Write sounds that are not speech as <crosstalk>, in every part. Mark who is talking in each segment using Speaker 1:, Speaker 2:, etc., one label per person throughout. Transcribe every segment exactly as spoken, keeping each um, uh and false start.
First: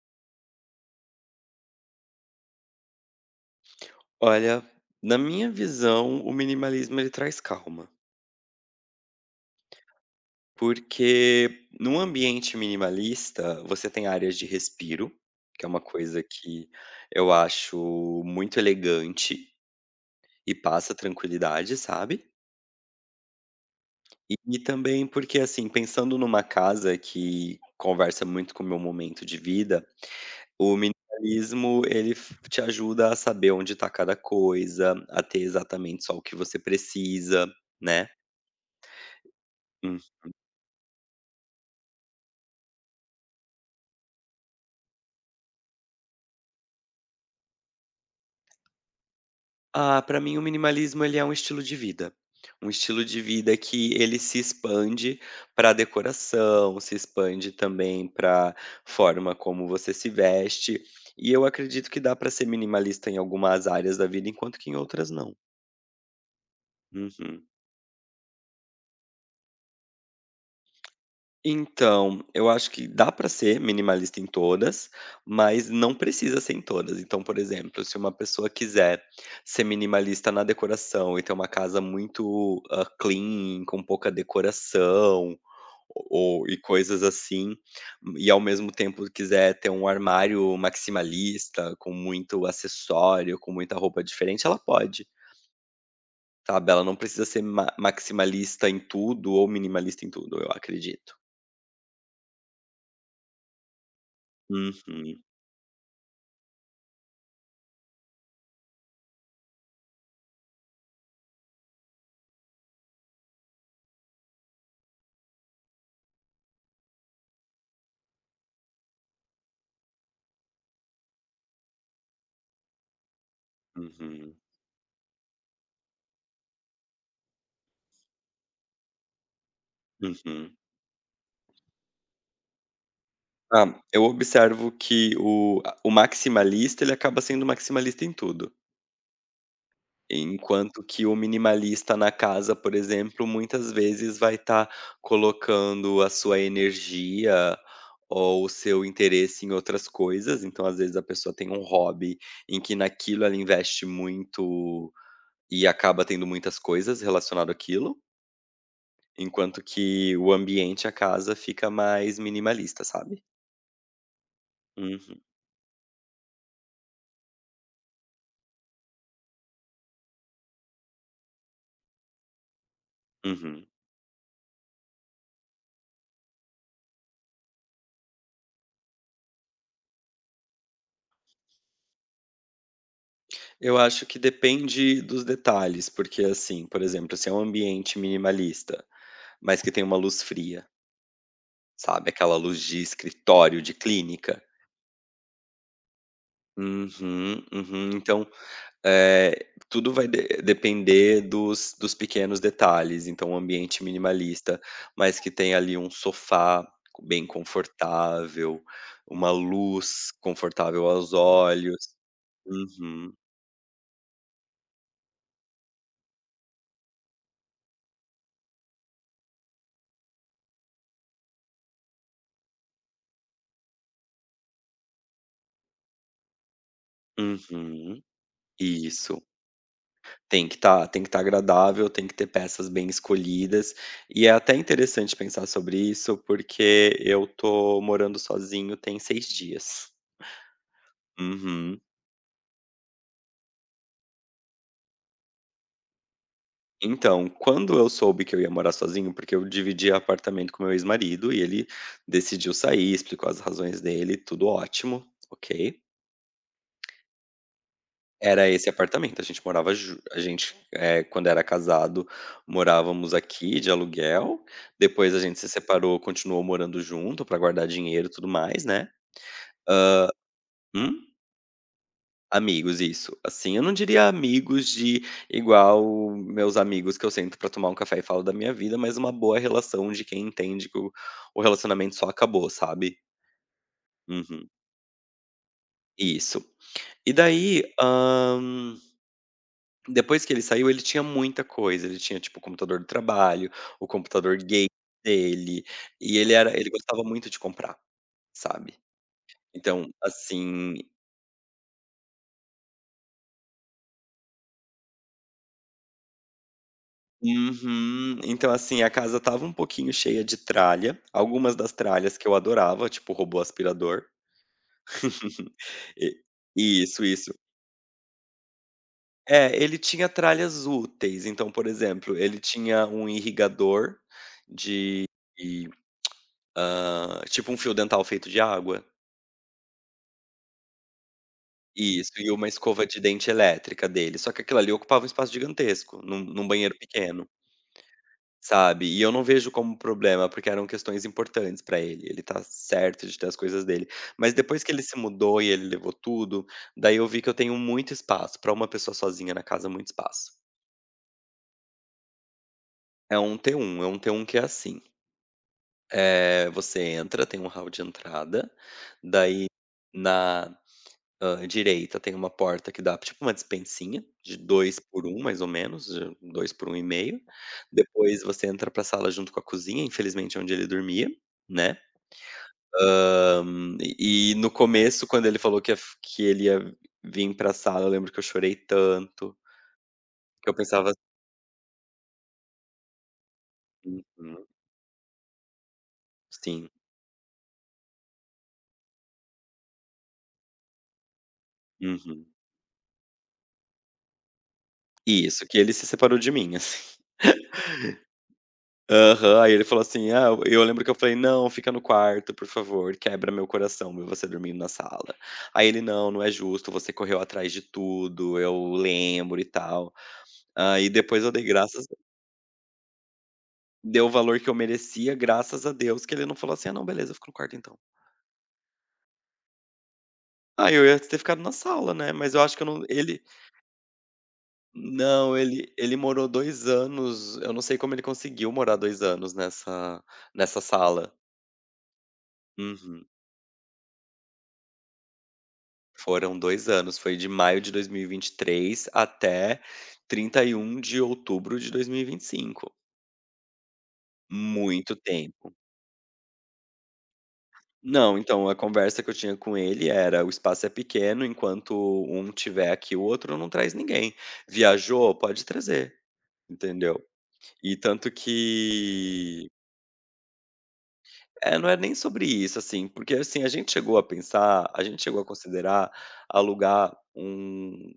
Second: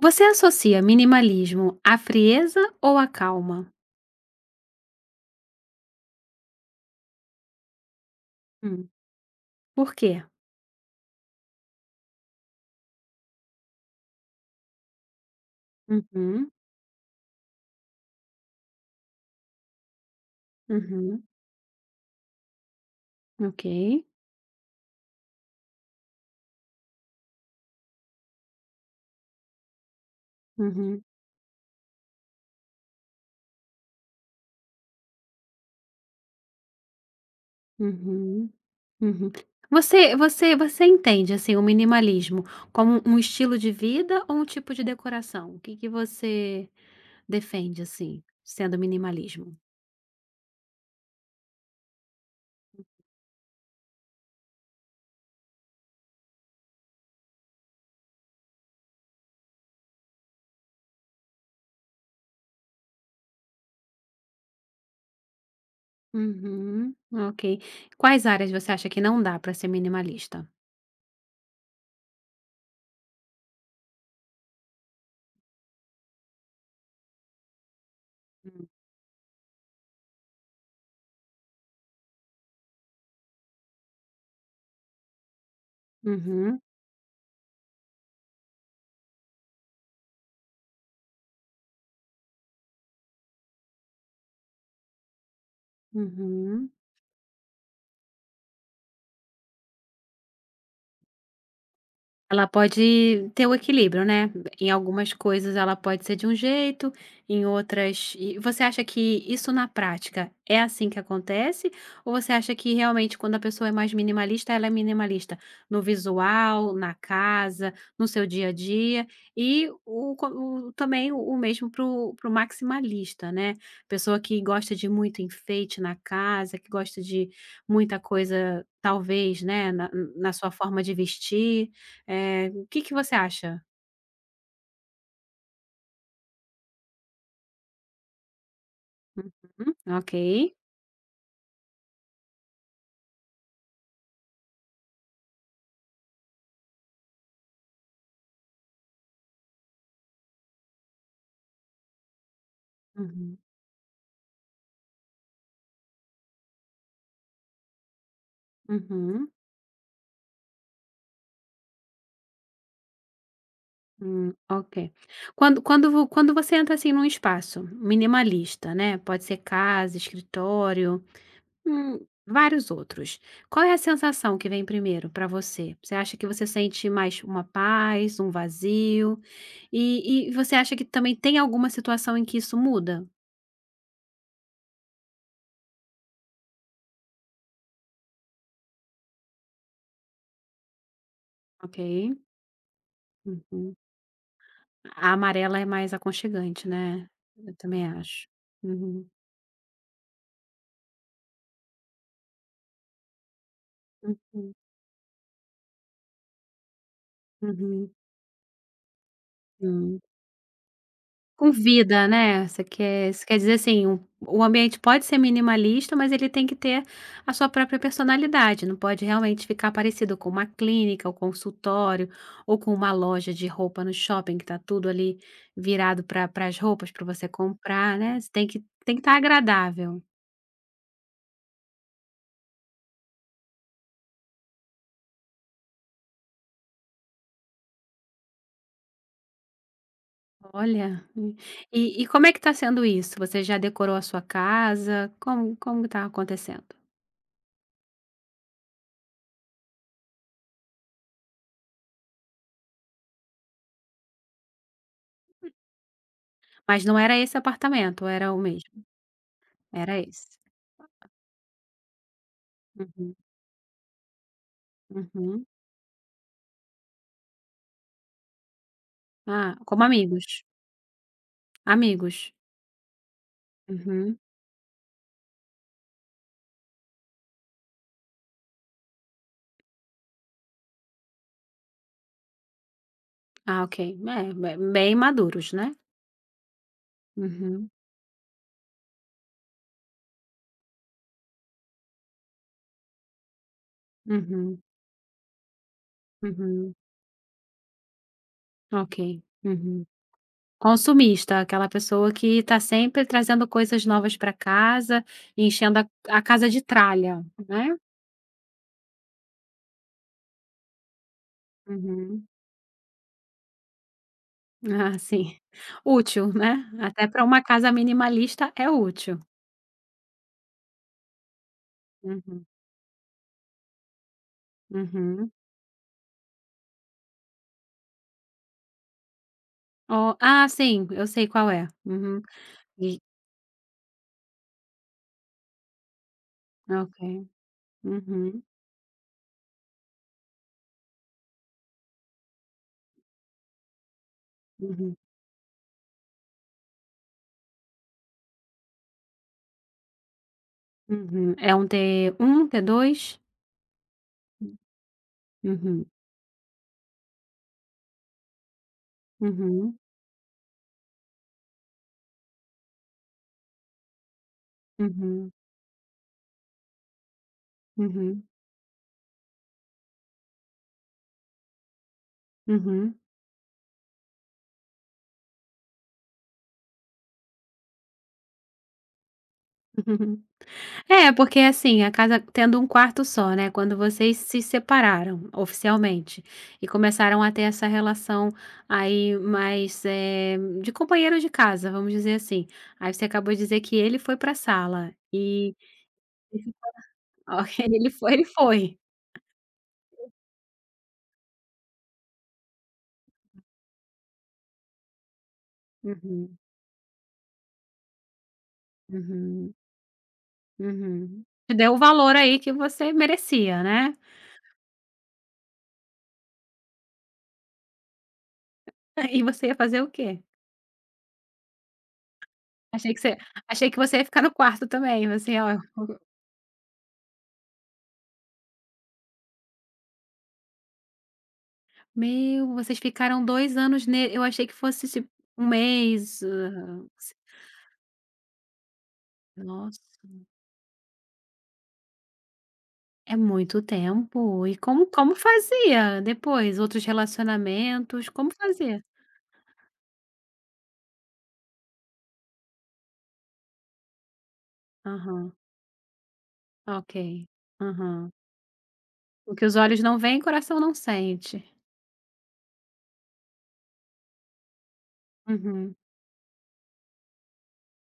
Speaker 1: Você associa minimalismo à frieza ou à calma?
Speaker 2: Olha, na minha visão, o minimalismo ele traz calma,
Speaker 1: Hum, por quê?
Speaker 2: porque num ambiente minimalista você tem áreas de respiro, que é uma coisa
Speaker 1: Uhum,
Speaker 2: que eu acho muito elegante e passa
Speaker 1: uhum,
Speaker 2: tranquilidade, sabe?
Speaker 1: ok.
Speaker 2: E, e também porque, assim, pensando numa casa que conversa muito com o meu momento de vida, o
Speaker 1: Uhum,
Speaker 2: minimalismo ele f- te ajuda a saber onde está cada coisa, a ter exatamente só o que você precisa, né?
Speaker 1: uhum, uhum. Você você você entende, assim, o minimalismo como um estilo de vida ou um tipo de decoração? O que que você defende, assim, sendo minimalismo?
Speaker 2: Ah, para mim o minimalismo ele é um estilo de vida. Um estilo de vida que ele se expande pra decoração, se expande também para forma como você se veste, e eu acredito que dá para ser minimalista em algumas áreas da vida, enquanto que em outras não.
Speaker 1: Uhum, ok.
Speaker 2: Uhum.
Speaker 1: Quais áreas você acha que não dá para ser minimalista?
Speaker 2: Então, eu acho que dá para ser minimalista em todas, mas não precisa ser em todas. Então, por exemplo, se uma pessoa
Speaker 1: Hum,
Speaker 2: quiser ser minimalista na decoração e ter uma casa muito, hã, clean, com pouca decoração ou e
Speaker 1: uhum,
Speaker 2: coisas assim, e ao mesmo tempo quiser ter um armário maximalista, com muito acessório, com muita roupa diferente, ela pode,
Speaker 1: uhum.
Speaker 2: sabe. Ela não precisa ser ma maximalista em tudo ou minimalista em tudo, eu acredito.
Speaker 1: Ela pode ter o equilíbrio, né. Em algumas
Speaker 2: Uhum.
Speaker 1: coisas ela pode ser de um jeito, em outras e você acha que isso na prática é assim que acontece? Ou você acha que realmente quando a pessoa é mais minimalista, ela é minimalista no visual, na casa, no seu dia a dia e o co o também o mesmo para o mesmo para o maximalista, né. Pessoa
Speaker 2: Uhum,
Speaker 1: que gosta de muito enfeite na casa, que gosta de muita coisa talvez, né, na na sua
Speaker 2: uhum.
Speaker 1: forma de vestir é o que que você acha?
Speaker 2: Ah, eu observo que o a o maximalista, ele acaba sendo maximalista em tudo,
Speaker 1: Uhum, ok.
Speaker 2: enquanto que o minimalista na casa, por exemplo, muitas vezes vai estar colocando a sua energia ou o seu interesse em outras coisas, então às vezes a pessoa tem um hobby em que naquilo ela
Speaker 1: Uhum,
Speaker 2: investe muito e acaba tendo muitas coisas relacionado àquilo,
Speaker 1: uhum,
Speaker 2: enquanto que o ambiente, a casa, fica mais minimalista, sabe.
Speaker 1: hum, ok.
Speaker 2: Uhum,
Speaker 1: Quando quando vo quando você entra, assim, num espaço minimalista, né, pode ser casa, escritório, hum, vários outros, qual
Speaker 2: uhum.
Speaker 1: é a sensação que vem primeiro para você? Você acha que você sente mais uma paz, um vazio? E e você acha que também tem alguma situação em que isso muda?
Speaker 2: Eu acho que depende dos detalhes, porque assim, por exemplo, se é um ambiente minimalista, mas que tem uma luz fria,
Speaker 1: Ok,
Speaker 2: sabe, aquela luz de escritório, de
Speaker 1: uhum.
Speaker 2: clínica.
Speaker 1: A amarela é mais aconchegante, né,
Speaker 2: Uhum,
Speaker 1: eu também
Speaker 2: uhum.
Speaker 1: acho.
Speaker 2: Então,
Speaker 1: Uhum.
Speaker 2: eh, tudo vai de depender dos dos pequenos detalhes. Então, um ambiente
Speaker 1: Uhum,
Speaker 2: minimalista, mas que tem ali um sofá bem
Speaker 1: uhum,
Speaker 2: confortável, uma
Speaker 1: hum.
Speaker 2: luz confortável aos
Speaker 1: Com
Speaker 2: olhos.
Speaker 1: vida, né, você quer
Speaker 2: Uhum,
Speaker 1: você quer dizer assim, o o ambiente pode ser minimalista, mas ele tem que ter a sua própria personalidade, não pode realmente ficar parecido com uma clínica, ou consultório, ou com uma loja de roupa no shopping que tá tudo ali virado para as roupas para você comprar,
Speaker 2: uhum.
Speaker 1: né, você tem que tem que estar
Speaker 2: Isso.
Speaker 1: agradável.
Speaker 2: Tem que estar tem que estar agradável, tem que ter peças bem escolhidas, e é até interessante pensar sobre isso, porque eu tô morando sozinho tem seis dias.
Speaker 1: Olha,
Speaker 2: Uhum.
Speaker 1: e e como é que tá sendo isso? Você já decorou a sua casa? Como como tá acontecendo?
Speaker 2: Então, quando eu soube que eu ia morar sozinho, porque eu dividia apartamento com meu ex-marido e ele decidiu sair, explicou as razões dele, tudo ótimo, ok.
Speaker 1: Mas não era esse apartamento, era o
Speaker 2: Era esse
Speaker 1: mesmo?
Speaker 2: apartamento, a gente morava
Speaker 1: Era
Speaker 2: ju a
Speaker 1: esse.
Speaker 2: gente, eh, quando era casado, morávamos
Speaker 1: Uhum,
Speaker 2: aqui de aluguel, depois a gente
Speaker 1: uhum.
Speaker 2: se separou, continuou morando junto para guardar dinheiro e tudo mais, né.
Speaker 1: Ah, como amigos?
Speaker 2: Hum?
Speaker 1: Amigos.
Speaker 2: Amigos, isso. Assim, eu não diria
Speaker 1: Uhum.
Speaker 2: amigos de igual meus amigos que eu sento pra tomar um café e falo da minha vida, mas uma boa relação de quem entende que o o relacionamento só acabou, sabe.
Speaker 1: Ah, ok. É,
Speaker 2: Uhum.
Speaker 1: be bem maduros, né.
Speaker 2: Isso. E daí,
Speaker 1: Uhum,
Speaker 2: Depois que ele saiu, ele tinha muita coisa, ele tinha, tipo, o computador do trabalho, o computador
Speaker 1: uhum,
Speaker 2: gamer dele, e ele era ele
Speaker 1: uhum.
Speaker 2: gostava muito de comprar, sabe.
Speaker 1: Ok. Uhum.
Speaker 2: Então, assim.
Speaker 1: Consumista, aquela pessoa que está sempre trazendo coisas novas para casa, e enchendo a a casa de tralha, né.
Speaker 2: Uhum. Então, assim, a casa tava um pouquinho cheia de tralha, algumas das tralhas
Speaker 1: Uhum.
Speaker 2: que eu adorava, tipo, robô aspirador.
Speaker 1: Ah, sim.
Speaker 2: <laughs>
Speaker 1: <laughs> Útil, né.
Speaker 2: E Isso,
Speaker 1: Até para
Speaker 2: isso.
Speaker 1: uma casa minimalista é útil.
Speaker 2: É, ele tinha tralhas úteis, então, por exemplo, ele
Speaker 1: Uhum,
Speaker 2: tinha um irrigador de,
Speaker 1: uhum.
Speaker 2: hã, tipo um fio dental feito de água.
Speaker 1: Oh ah, sim, eu sei qual é.
Speaker 2: Isso,
Speaker 1: Uhum.
Speaker 2: e uma escova de
Speaker 1: E
Speaker 2: dente elétrica dele, só que aquilo ali ocupava um espaço gigantesco num num banheiro
Speaker 1: ok.
Speaker 2: pequeno,
Speaker 1: Uhum,
Speaker 2: sabe. E eu não vejo como problema, porque eram questões importantes pra ele, ele tá certo de ter as coisas dele. Mas depois que ele
Speaker 1: uhum,
Speaker 2: se mudou e ele levou tudo, daí eu vi que eu tenho muito espaço, pra uma pessoa sozinha na casa, muito espaço.
Speaker 1: uhum. É um t um
Speaker 2: É
Speaker 1: T dois?
Speaker 2: um t um. é um t um que é assim,
Speaker 1: Uhum,
Speaker 2: eh, você entra, tem um hall de entrada, daí
Speaker 1: uhum,
Speaker 2: na Hã, direita tem uma porta que dá tipo uma despensinha, de dois por um
Speaker 1: uhum,
Speaker 2: mais ou menos, de dois por um e meio. Depois
Speaker 1: uhum,
Speaker 2: você entra pra sala junto com a cozinha, infelizmente é onde ele dormia, né.
Speaker 1: uhum.
Speaker 2: Hã, e e no começo quando ele falou que ia f que ele ia vim pra sala, eu lembro que eu chorei tanto,
Speaker 1: <laughs>
Speaker 2: que eu pensava
Speaker 1: É,
Speaker 2: assim.
Speaker 1: porque assim, a casa tendo um quarto só, né, quando vocês se
Speaker 2: Uhum,
Speaker 1: separaram oficialmente e
Speaker 2: sim,
Speaker 1: começaram a ter essa relação aí mais, eh, de companheiro de casa, vamos dizer
Speaker 2: uhum.
Speaker 1: assim. Aí você acabou de dizer que ele foi para a sala
Speaker 2: E Isso,
Speaker 1: e
Speaker 2: que ele se separou de
Speaker 1: <laughs>
Speaker 2: mim, assim. <laughs>
Speaker 1: ok, ele foi ele foi.
Speaker 2: Aham. Aí ele falou assim: "Ah", eu lembro que eu falei: "Não, fica no quarto, por favor, quebra meu coração ver você dormindo na sala". Aí ele: "Não, não é
Speaker 1: Uhum,
Speaker 2: justo, você correu atrás de tudo, eu lembro e
Speaker 1: uhum.
Speaker 2: tal". Aí depois
Speaker 1: Uhum.
Speaker 2: eu dei
Speaker 1: Te deu o
Speaker 2: graças
Speaker 1: valor aí que você merecia, né.
Speaker 2: dei o valor que eu merecia, graças a Deus que ele não falou assim: "Ah, não, beleza, eu fico no quarto então".
Speaker 1: <laughs> E você ia fazer o quê?
Speaker 2: Aí eu ia ter ficado na sala, né, mas eu acho que eu não
Speaker 1: Achei que você
Speaker 2: ele
Speaker 1: achei que você ia ficar no quarto também, você:
Speaker 2: não,
Speaker 1: "Ó,
Speaker 2: ele ele morou dois anos, eu não sei como ele conseguiu morar dois anos nessa nessa sala.
Speaker 1: meu, vocês
Speaker 2: Uhum.
Speaker 1: ficaram dois anos ne eu achei que fosse tipo um mês,
Speaker 2: Foram dois
Speaker 1: hã,
Speaker 2: anos,
Speaker 1: se".
Speaker 2: foi de maio de dois mil e e vinte e três até
Speaker 1: Nossa,
Speaker 2: trinta e um de outubro de dois mil e e vinte e cinco.
Speaker 1: é muito tempo. E como
Speaker 2: Muito
Speaker 1: como
Speaker 2: tempo.
Speaker 1: fazia depois? Outros relacionamentos,
Speaker 2: Não,
Speaker 1: como
Speaker 2: então a
Speaker 1: fazia?
Speaker 2: conversa que eu tinha com ele era: "O espaço é pequeno, enquanto um tiver aqui, o outro não traz ninguém. Viajou?
Speaker 1: Aham,
Speaker 2: Pode trazer",
Speaker 1: ok.
Speaker 2: entendeu. E
Speaker 1: Aham.
Speaker 2: tanto
Speaker 1: "O que
Speaker 2: que
Speaker 1: os olhos não veem, o coração não sente".
Speaker 2: é, não é nem sobre isso, assim, porque, assim, a gente chegou a pensar, a gente chegou a
Speaker 1: Uhum,
Speaker 2: considerar alugar um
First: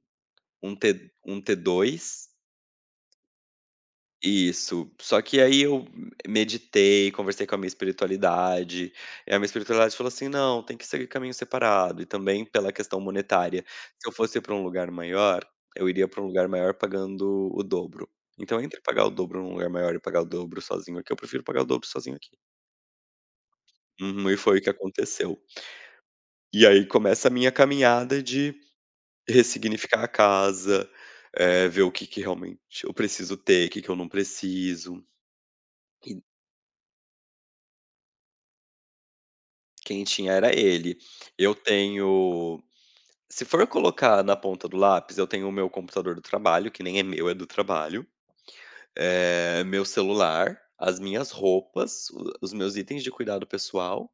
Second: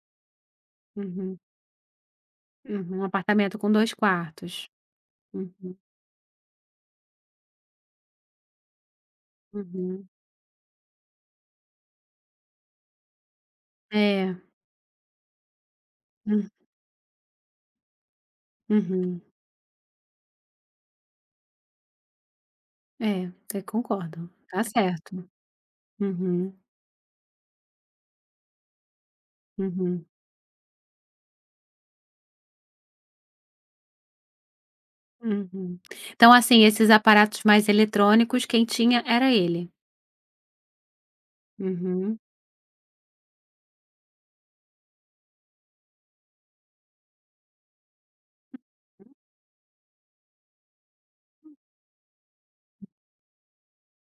Speaker 2: um T
Speaker 1: uhum,
Speaker 2: um t dois.
Speaker 1: uhum. Um apartamento com dois quartos.
Speaker 2: Isso. Só que aí
Speaker 1: Uhum.
Speaker 2: eu meditei, conversei com a minha espiritualidade, e a minha espiritualidade
Speaker 1: Uhum.
Speaker 2: falou assim: "Não, tem que seguir caminho separado", e também pela questão monetária. Se eu
Speaker 1: É.
Speaker 2: fosse para um lugar maior, eu iria para um
Speaker 1: Hum.
Speaker 2: lugar maior pagando o dobro. Então entre pagar o
Speaker 1: Uhum.
Speaker 2: dobro num lugar maior e pagar o dobro sozinho aqui, eu prefiro pagar o dobro sozinho aqui.
Speaker 1: É, eu concordo.
Speaker 2: Uhum, e foi o
Speaker 1: Tá
Speaker 2: que
Speaker 1: certo.
Speaker 2: aconteceu.
Speaker 1: Uhum.
Speaker 2: E aí começa a minha caminhada de ressignificar
Speaker 1: Uhum.
Speaker 2: a casa, eh, ver o que que realmente eu preciso ter, o que que eu não preciso.
Speaker 1: Uhum.
Speaker 2: E
Speaker 1: Então, assim, esses aparatos mais eletrônicos, quem tinha era ele.
Speaker 2: quem tinha era ele. Eu
Speaker 1: Uhum.
Speaker 2: tenho se for colocar na ponta do lápis, eu tenho o meu computador do trabalho, que nem é meu, é do trabalho, eh, meu celular, as minhas roupas, o os meus itens de cuidado pessoal,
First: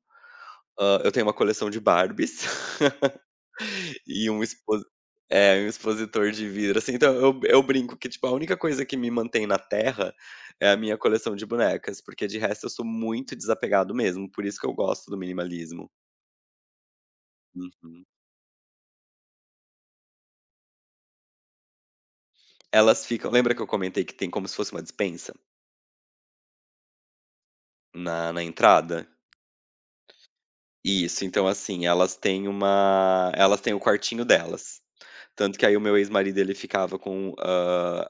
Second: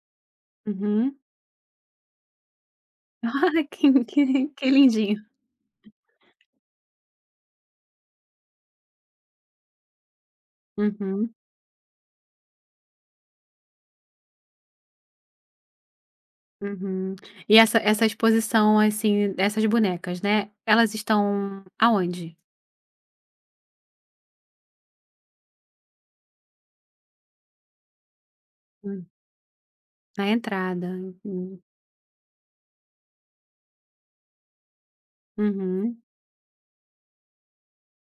Speaker 2: hã, eu
Speaker 1: Uhum.
Speaker 2: tenho uma coleção de Barbies <laughs>
Speaker 1: <laughs> Ah, que
Speaker 2: e um
Speaker 1: que que
Speaker 2: expo
Speaker 1: lindinho.
Speaker 2: é, um expositor de vidro, assim, então eu eu brinco que, tipo, a única coisa que me mantém na terra é a minha
Speaker 1: Uhum.
Speaker 2: coleção de bonecas, porque de resto eu sou muito desapegado mesmo, por isso que eu gosto do minimalismo.
Speaker 1: Uhum. E essa essa
Speaker 2: Uhum.
Speaker 1: exposição, assim, dessas bonecas, né, elas estão aonde?
Speaker 2: Elas ficam, lembra que eu comentei que tem como se fosse uma despensa na na
Speaker 1: Hum.
Speaker 2: entrada?
Speaker 1: Na entrada.
Speaker 2: Isso, então,
Speaker 1: Uhum.
Speaker 2: assim, elas têm uma elas têm o quartinho delas. Tanto que aí o meu
Speaker 1: Uhum.
Speaker 2: ex-marido ele ficava com, hã,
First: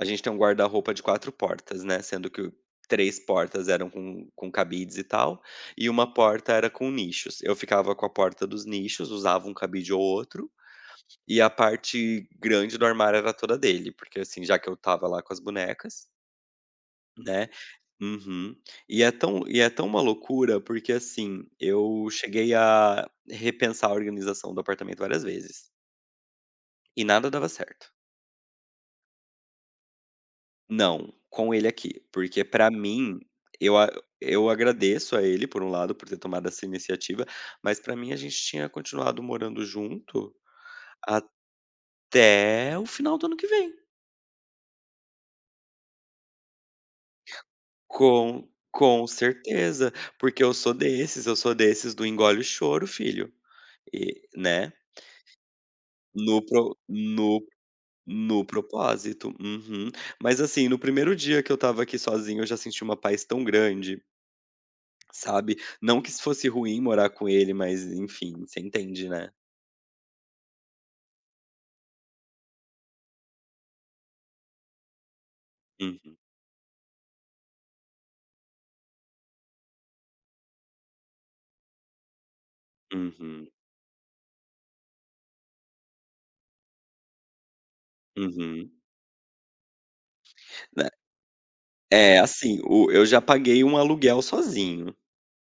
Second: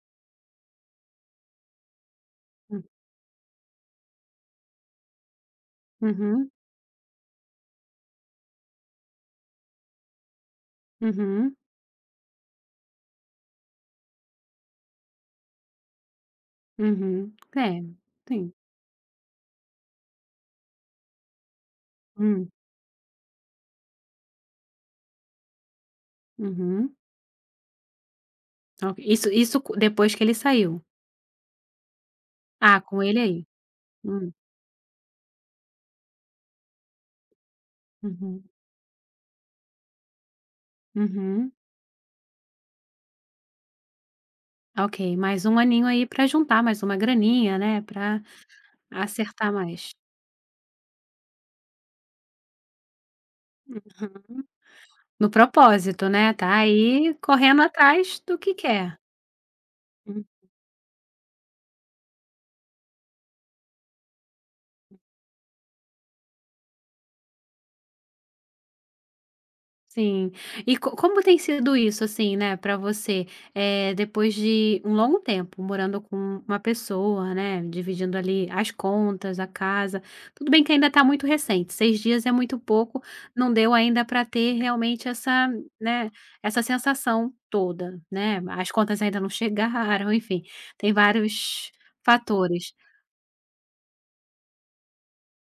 Speaker 2: a gente tem um guarda-roupa de quatro portas, né, sendo que
Speaker 1: Hum.
Speaker 2: três portas eram com com cabides e tal, e uma
Speaker 1: Uhum.
Speaker 2: porta era com nichos. Eu ficava com a porta dos nichos, usava um cabide ou outro, e a
Speaker 1: Uhum.
Speaker 2: parte grande do armário era toda dele, porque, assim, já que eu tava lá com as bonecas,
Speaker 1: Uhum.
Speaker 2: né.
Speaker 1: É,
Speaker 2: Uhum.
Speaker 1: sim.
Speaker 2: E é tão e é tão uma loucura, porque, assim, eu
Speaker 1: Hum.
Speaker 2: cheguei a repensar a organização do apartamento várias vezes,
Speaker 1: Uhum.
Speaker 2: e nada dava certo.
Speaker 1: Ok, isso isso co depois que ele saiu?
Speaker 2: Não, com ele aqui, porque pra
Speaker 1: Ah, com
Speaker 2: mim,
Speaker 1: ele aí.
Speaker 2: eu a
Speaker 1: Hum,
Speaker 2: eu agradeço a ele, por um lado, por ter tomado essa iniciativa, mas pra mim a gente
Speaker 1: uhum,
Speaker 2: tinha continuado morando junto
Speaker 1: uhum.
Speaker 2: até o final do ano que vem.
Speaker 1: Ok, mais um aninho aí para juntar mais uma graninha, né, para
Speaker 2: Com com
Speaker 1: acertar mais.
Speaker 2: certeza, porque eu sou desses, eu sou desses do engole o choro filho, e
Speaker 1: Uhum.
Speaker 2: né,
Speaker 1: No propósito, né,
Speaker 2: no
Speaker 1: tá
Speaker 2: pro
Speaker 1: aí
Speaker 2: no
Speaker 1: correndo atrás do
Speaker 2: No
Speaker 1: que quer.
Speaker 2: propósito. Uhum. Mas, assim, no primeiro dia que eu estava aqui sozinho, eu já senti uma paz tão grande, sabe. Não que isso fosse ruim morar com ele, mas, enfim, você entende, né.
Speaker 1: Sim. E co como tem sido isso, assim, né, para você? É depois de um longo tempo morando
Speaker 2: Uhum,
Speaker 1: com uma pessoa, né, dividindo ali as contas, a casa, tudo bem que ainda está muito recente, seis dias é muito pouco,
Speaker 2: uhum,
Speaker 1: não deu ainda para ter realmente essa, né, essa sensação toda, né,
Speaker 2: uhum.
Speaker 1: as contas ainda não chegaram, <laughs> enfim,
Speaker 2: Né.
Speaker 1: tem vários
Speaker 2: É, assim,
Speaker 1: fatores.
Speaker 2: o eu já paguei um aluguel sozinho.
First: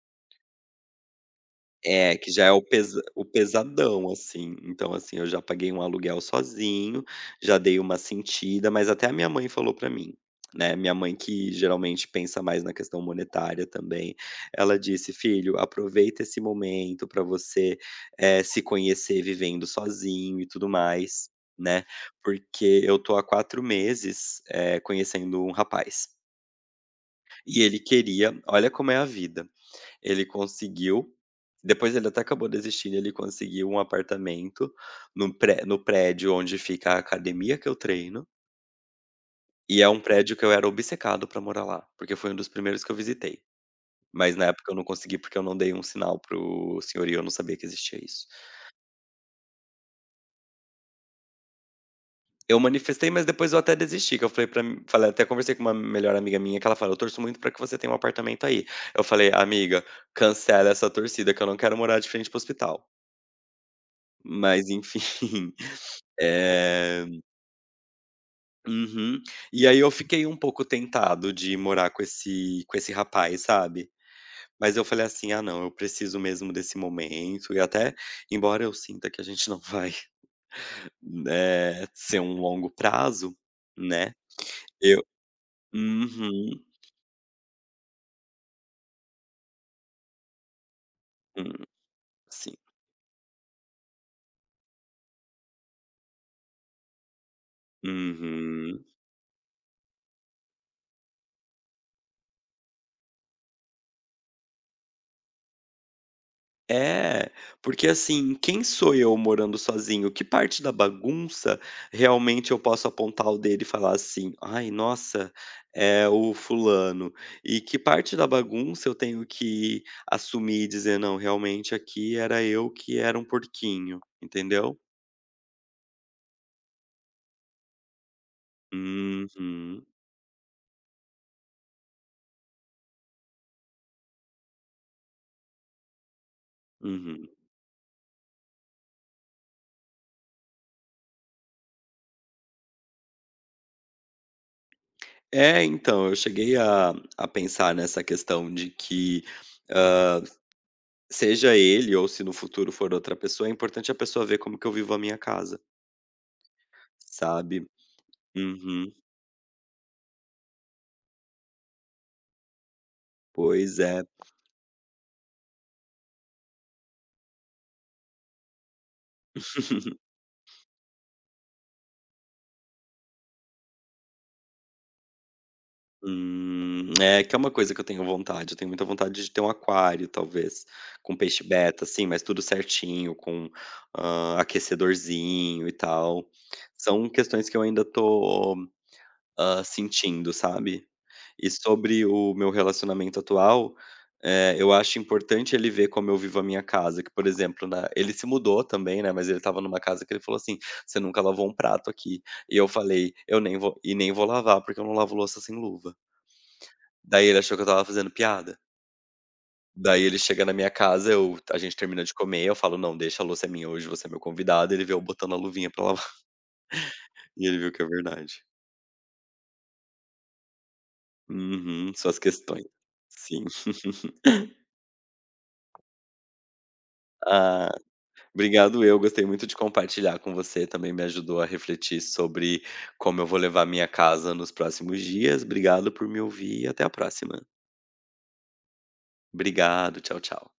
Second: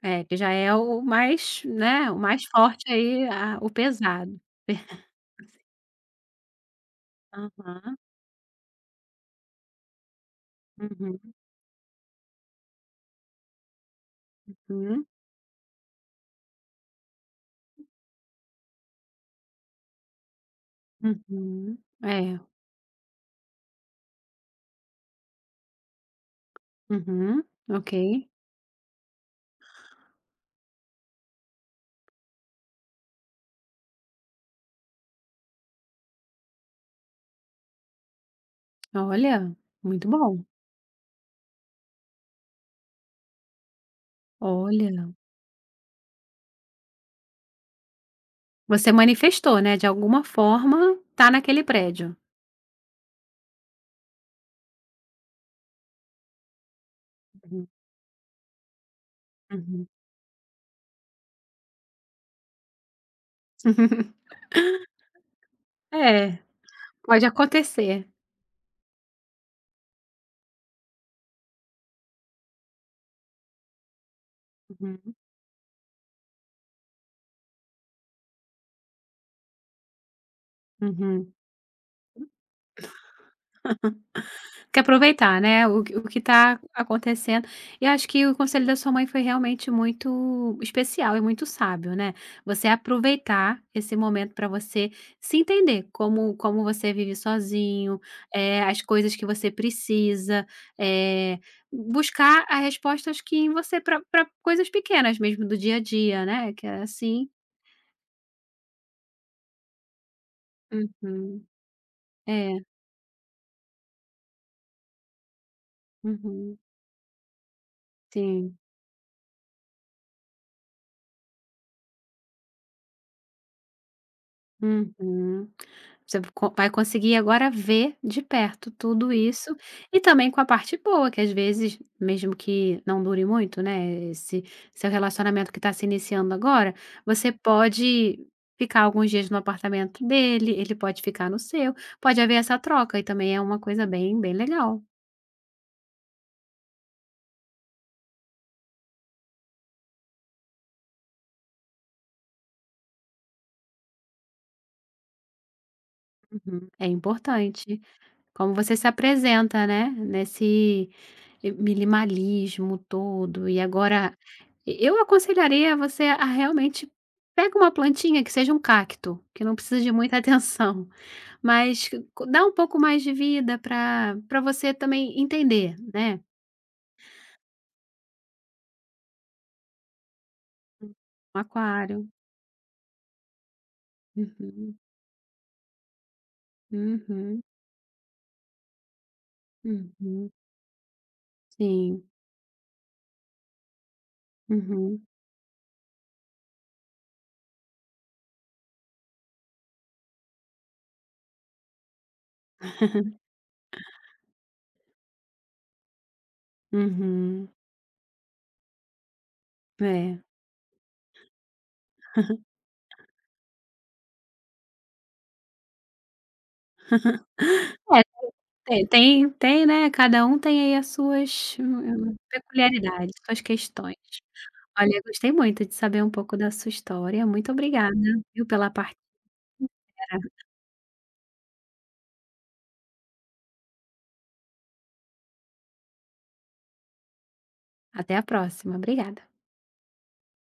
Speaker 1: É, que já é o mais, né, o
Speaker 2: É, que
Speaker 1: mais
Speaker 2: já é o
Speaker 1: forte
Speaker 2: pesa o
Speaker 1: aí, a o
Speaker 2: pesadão,
Speaker 1: pesado.
Speaker 2: assim. Então,
Speaker 1: <laughs>
Speaker 2: assim, eu já paguei um aluguel sozinho, já dei
Speaker 1: Aham.
Speaker 2: uma sentida, mas até a minha mãe falou pra mim, né, minha mãe
Speaker 1: Uhum.
Speaker 2: que geralmente pensa mais na questão monetária também, ela
Speaker 1: Uhum.
Speaker 2: disse: "Filho, aproveita esse momento pra você, eh, se conhecer vivendo sozinho e tudo mais,
Speaker 1: Uhum.
Speaker 2: né,
Speaker 1: É.
Speaker 2: porque eu tô há quatro meses, eh, conhecendo um rapaz,
Speaker 1: Uhum.
Speaker 2: e ele
Speaker 1: Ok.
Speaker 2: queria" olha como é a vida, ele conseguiu, depois ele até acabou desistindo, ele conseguiu um apartamento no pré no prédio onde fica a academia que eu treino,
Speaker 1: Olha,
Speaker 2: e é um
Speaker 1: muito
Speaker 2: prédio
Speaker 1: bom.
Speaker 2: que eu era obcecado pra morar lá, porque foi um dos primeiros que eu visitei, mas na época eu não
Speaker 1: Olha,
Speaker 2: consegui, porque eu não dei um sinal para o senhor e eu não sabia que existia isso.
Speaker 1: você manifestou, né, de alguma forma tá naquele prédio.
Speaker 2: Eu manifestei, mas depois eu até desisti, que eu falei para, falei até conversei com uma melhor amiga minha que ela falou: "Eu torço muito pra que
Speaker 1: Uhum,
Speaker 2: você tenha um apartamento aí". Eu falei: "Amiga,
Speaker 1: uhum.
Speaker 2: cancela essa torcida que eu não quero morar de frente para hospital".
Speaker 1: <laughs>
Speaker 2: Mas enfim, <laughs>
Speaker 1: É,
Speaker 2: eh
Speaker 1: pode acontecer.
Speaker 2: Uhum. E aí eu fiquei um pouco tentado de morar com esse com esse rapaz, sabe. Mas eu falei
Speaker 1: Uhum,
Speaker 2: assim: "Ah não, eu preciso mesmo desse momento", e até embora eu sinta que a gente não vai, <laughs>
Speaker 1: uhum.
Speaker 2: eh, ser um longo prazo, né,
Speaker 1: Que
Speaker 2: eu
Speaker 1: aproveitar, né, o que o que tá
Speaker 2: Uhum.
Speaker 1: acontecendo. E acho que o conselho da sua mãe foi realmente muito especial e muito
Speaker 2: Hum,
Speaker 1: sábio, né.
Speaker 2: sim.
Speaker 1: Você aproveitar esse momento para você se entender como como você vive sozinho, eh, as
Speaker 2: Uhum.
Speaker 1: coisas que você precisa, eh, buscar as respostas que em você para pra coisas pequenas mesmo do dia a dia, né, que é assim
Speaker 2: É, porque assim, quem sou eu morando sozinho? Que parte da
Speaker 1: uhum.
Speaker 2: bagunça realmente
Speaker 1: É,
Speaker 2: eu posso apontar o dedo e falar assim: "Ai, nossa, é o
Speaker 1: uhum,
Speaker 2: fulano". E que parte da
Speaker 1: sim.
Speaker 2: bagunça eu tenho que assumir e dizer: "Não, realmente aqui era eu que era um porquinho", entendeu?
Speaker 1: Uhum. Você co vai conseguir agora ver de perto tudo isso,
Speaker 2: Uhum,
Speaker 1: e também com a parte boa, que às vezes, mesmo que não dure muito, né, esse seu relacionamento que está se iniciando agora,
Speaker 2: uhum.
Speaker 1: você pode ficar alguns dias no apartamento dele, ele pode ficar no seu, pode haver essa troca e também é uma coisa bem, bem legal.
Speaker 2: É, então, eu cheguei a a pensar nessa questão de que, ah, Seja ele ou se no futuro for outra pessoa, é importante a pessoa ver como que eu vivo a minha casa,
Speaker 1: Uhum, é
Speaker 2: sabe.
Speaker 1: importante. Como você se
Speaker 2: Uhum.
Speaker 1: apresenta, né, nesse minimalismo todo. E
Speaker 2: Pois é.
Speaker 1: agora, eu aconselharia você a realmente pega uma plantinha que seja um cacto, que não precisa de
Speaker 2: <laughs>
Speaker 1: muita <laughs> atenção, mas que co- dá um pouco mais de vida para para você também entender, né.
Speaker 2: Hum, é que é uma coisa que eu tenho vontade, eu tenho muita vontade de ter um aquário talvez, com
Speaker 1: Um
Speaker 2: peixe beta, assim,
Speaker 1: aquário.
Speaker 2: mas tudo certinho, com, hã,
Speaker 1: Uhum,
Speaker 2: aquecedorzinho e tal. São
Speaker 1: uhum,
Speaker 2: questões que eu ainda tô, hã,
Speaker 1: uhum,
Speaker 2: sentindo, sabe. E
Speaker 1: sim,
Speaker 2: sobre o meu relacionamento atual, eh, eu acho
Speaker 1: uhum.
Speaker 2: importante ele ver como eu vivo a minha casa, que, por exemplo, né, ele se mudou também, né, mas ele estava numa casa que ele falou assim: "Você nunca lavou um prato aqui". E eu falei:
Speaker 1: <laughs>
Speaker 2: "Eu nem vou e nem vou lavar, porque eu não lavo louça sem luva". Daí ele
Speaker 1: Uhum,
Speaker 2: achou que eu estava fazendo piada. Daí
Speaker 1: é.
Speaker 2: ele chega na minha casa, eu a gente termina de comer, eu falo: "Não, deixa a louça é minha hoje, você é meu convidado". Ele vê eu botando a luvinha pra lavar <laughs> e ele viu que é
Speaker 1: É,
Speaker 2: verdade.
Speaker 1: Tem tem tem, né, cada um tem aí as suas
Speaker 2: Uhum,
Speaker 1: hum, hum,
Speaker 2: suas questões.
Speaker 1: peculiaridades, suas
Speaker 2: Sim.
Speaker 1: questões.
Speaker 2: <laughs>
Speaker 1: Olha, gostei muito de saber um pouco da sua história, muito
Speaker 2: Ah.
Speaker 1: obrigada, viu, pela
Speaker 2: Obrigado
Speaker 1: partilha.
Speaker 2: eu, gostei muito de compartilhar com você, também me ajudou a refletir sobre como eu vou levar minha casa nos próximos dias. Obrigado por me ouvir e até a próxima.
Speaker 1: Até a próxima, obrigada.
Speaker 2: Obrigado, tchau, tchau.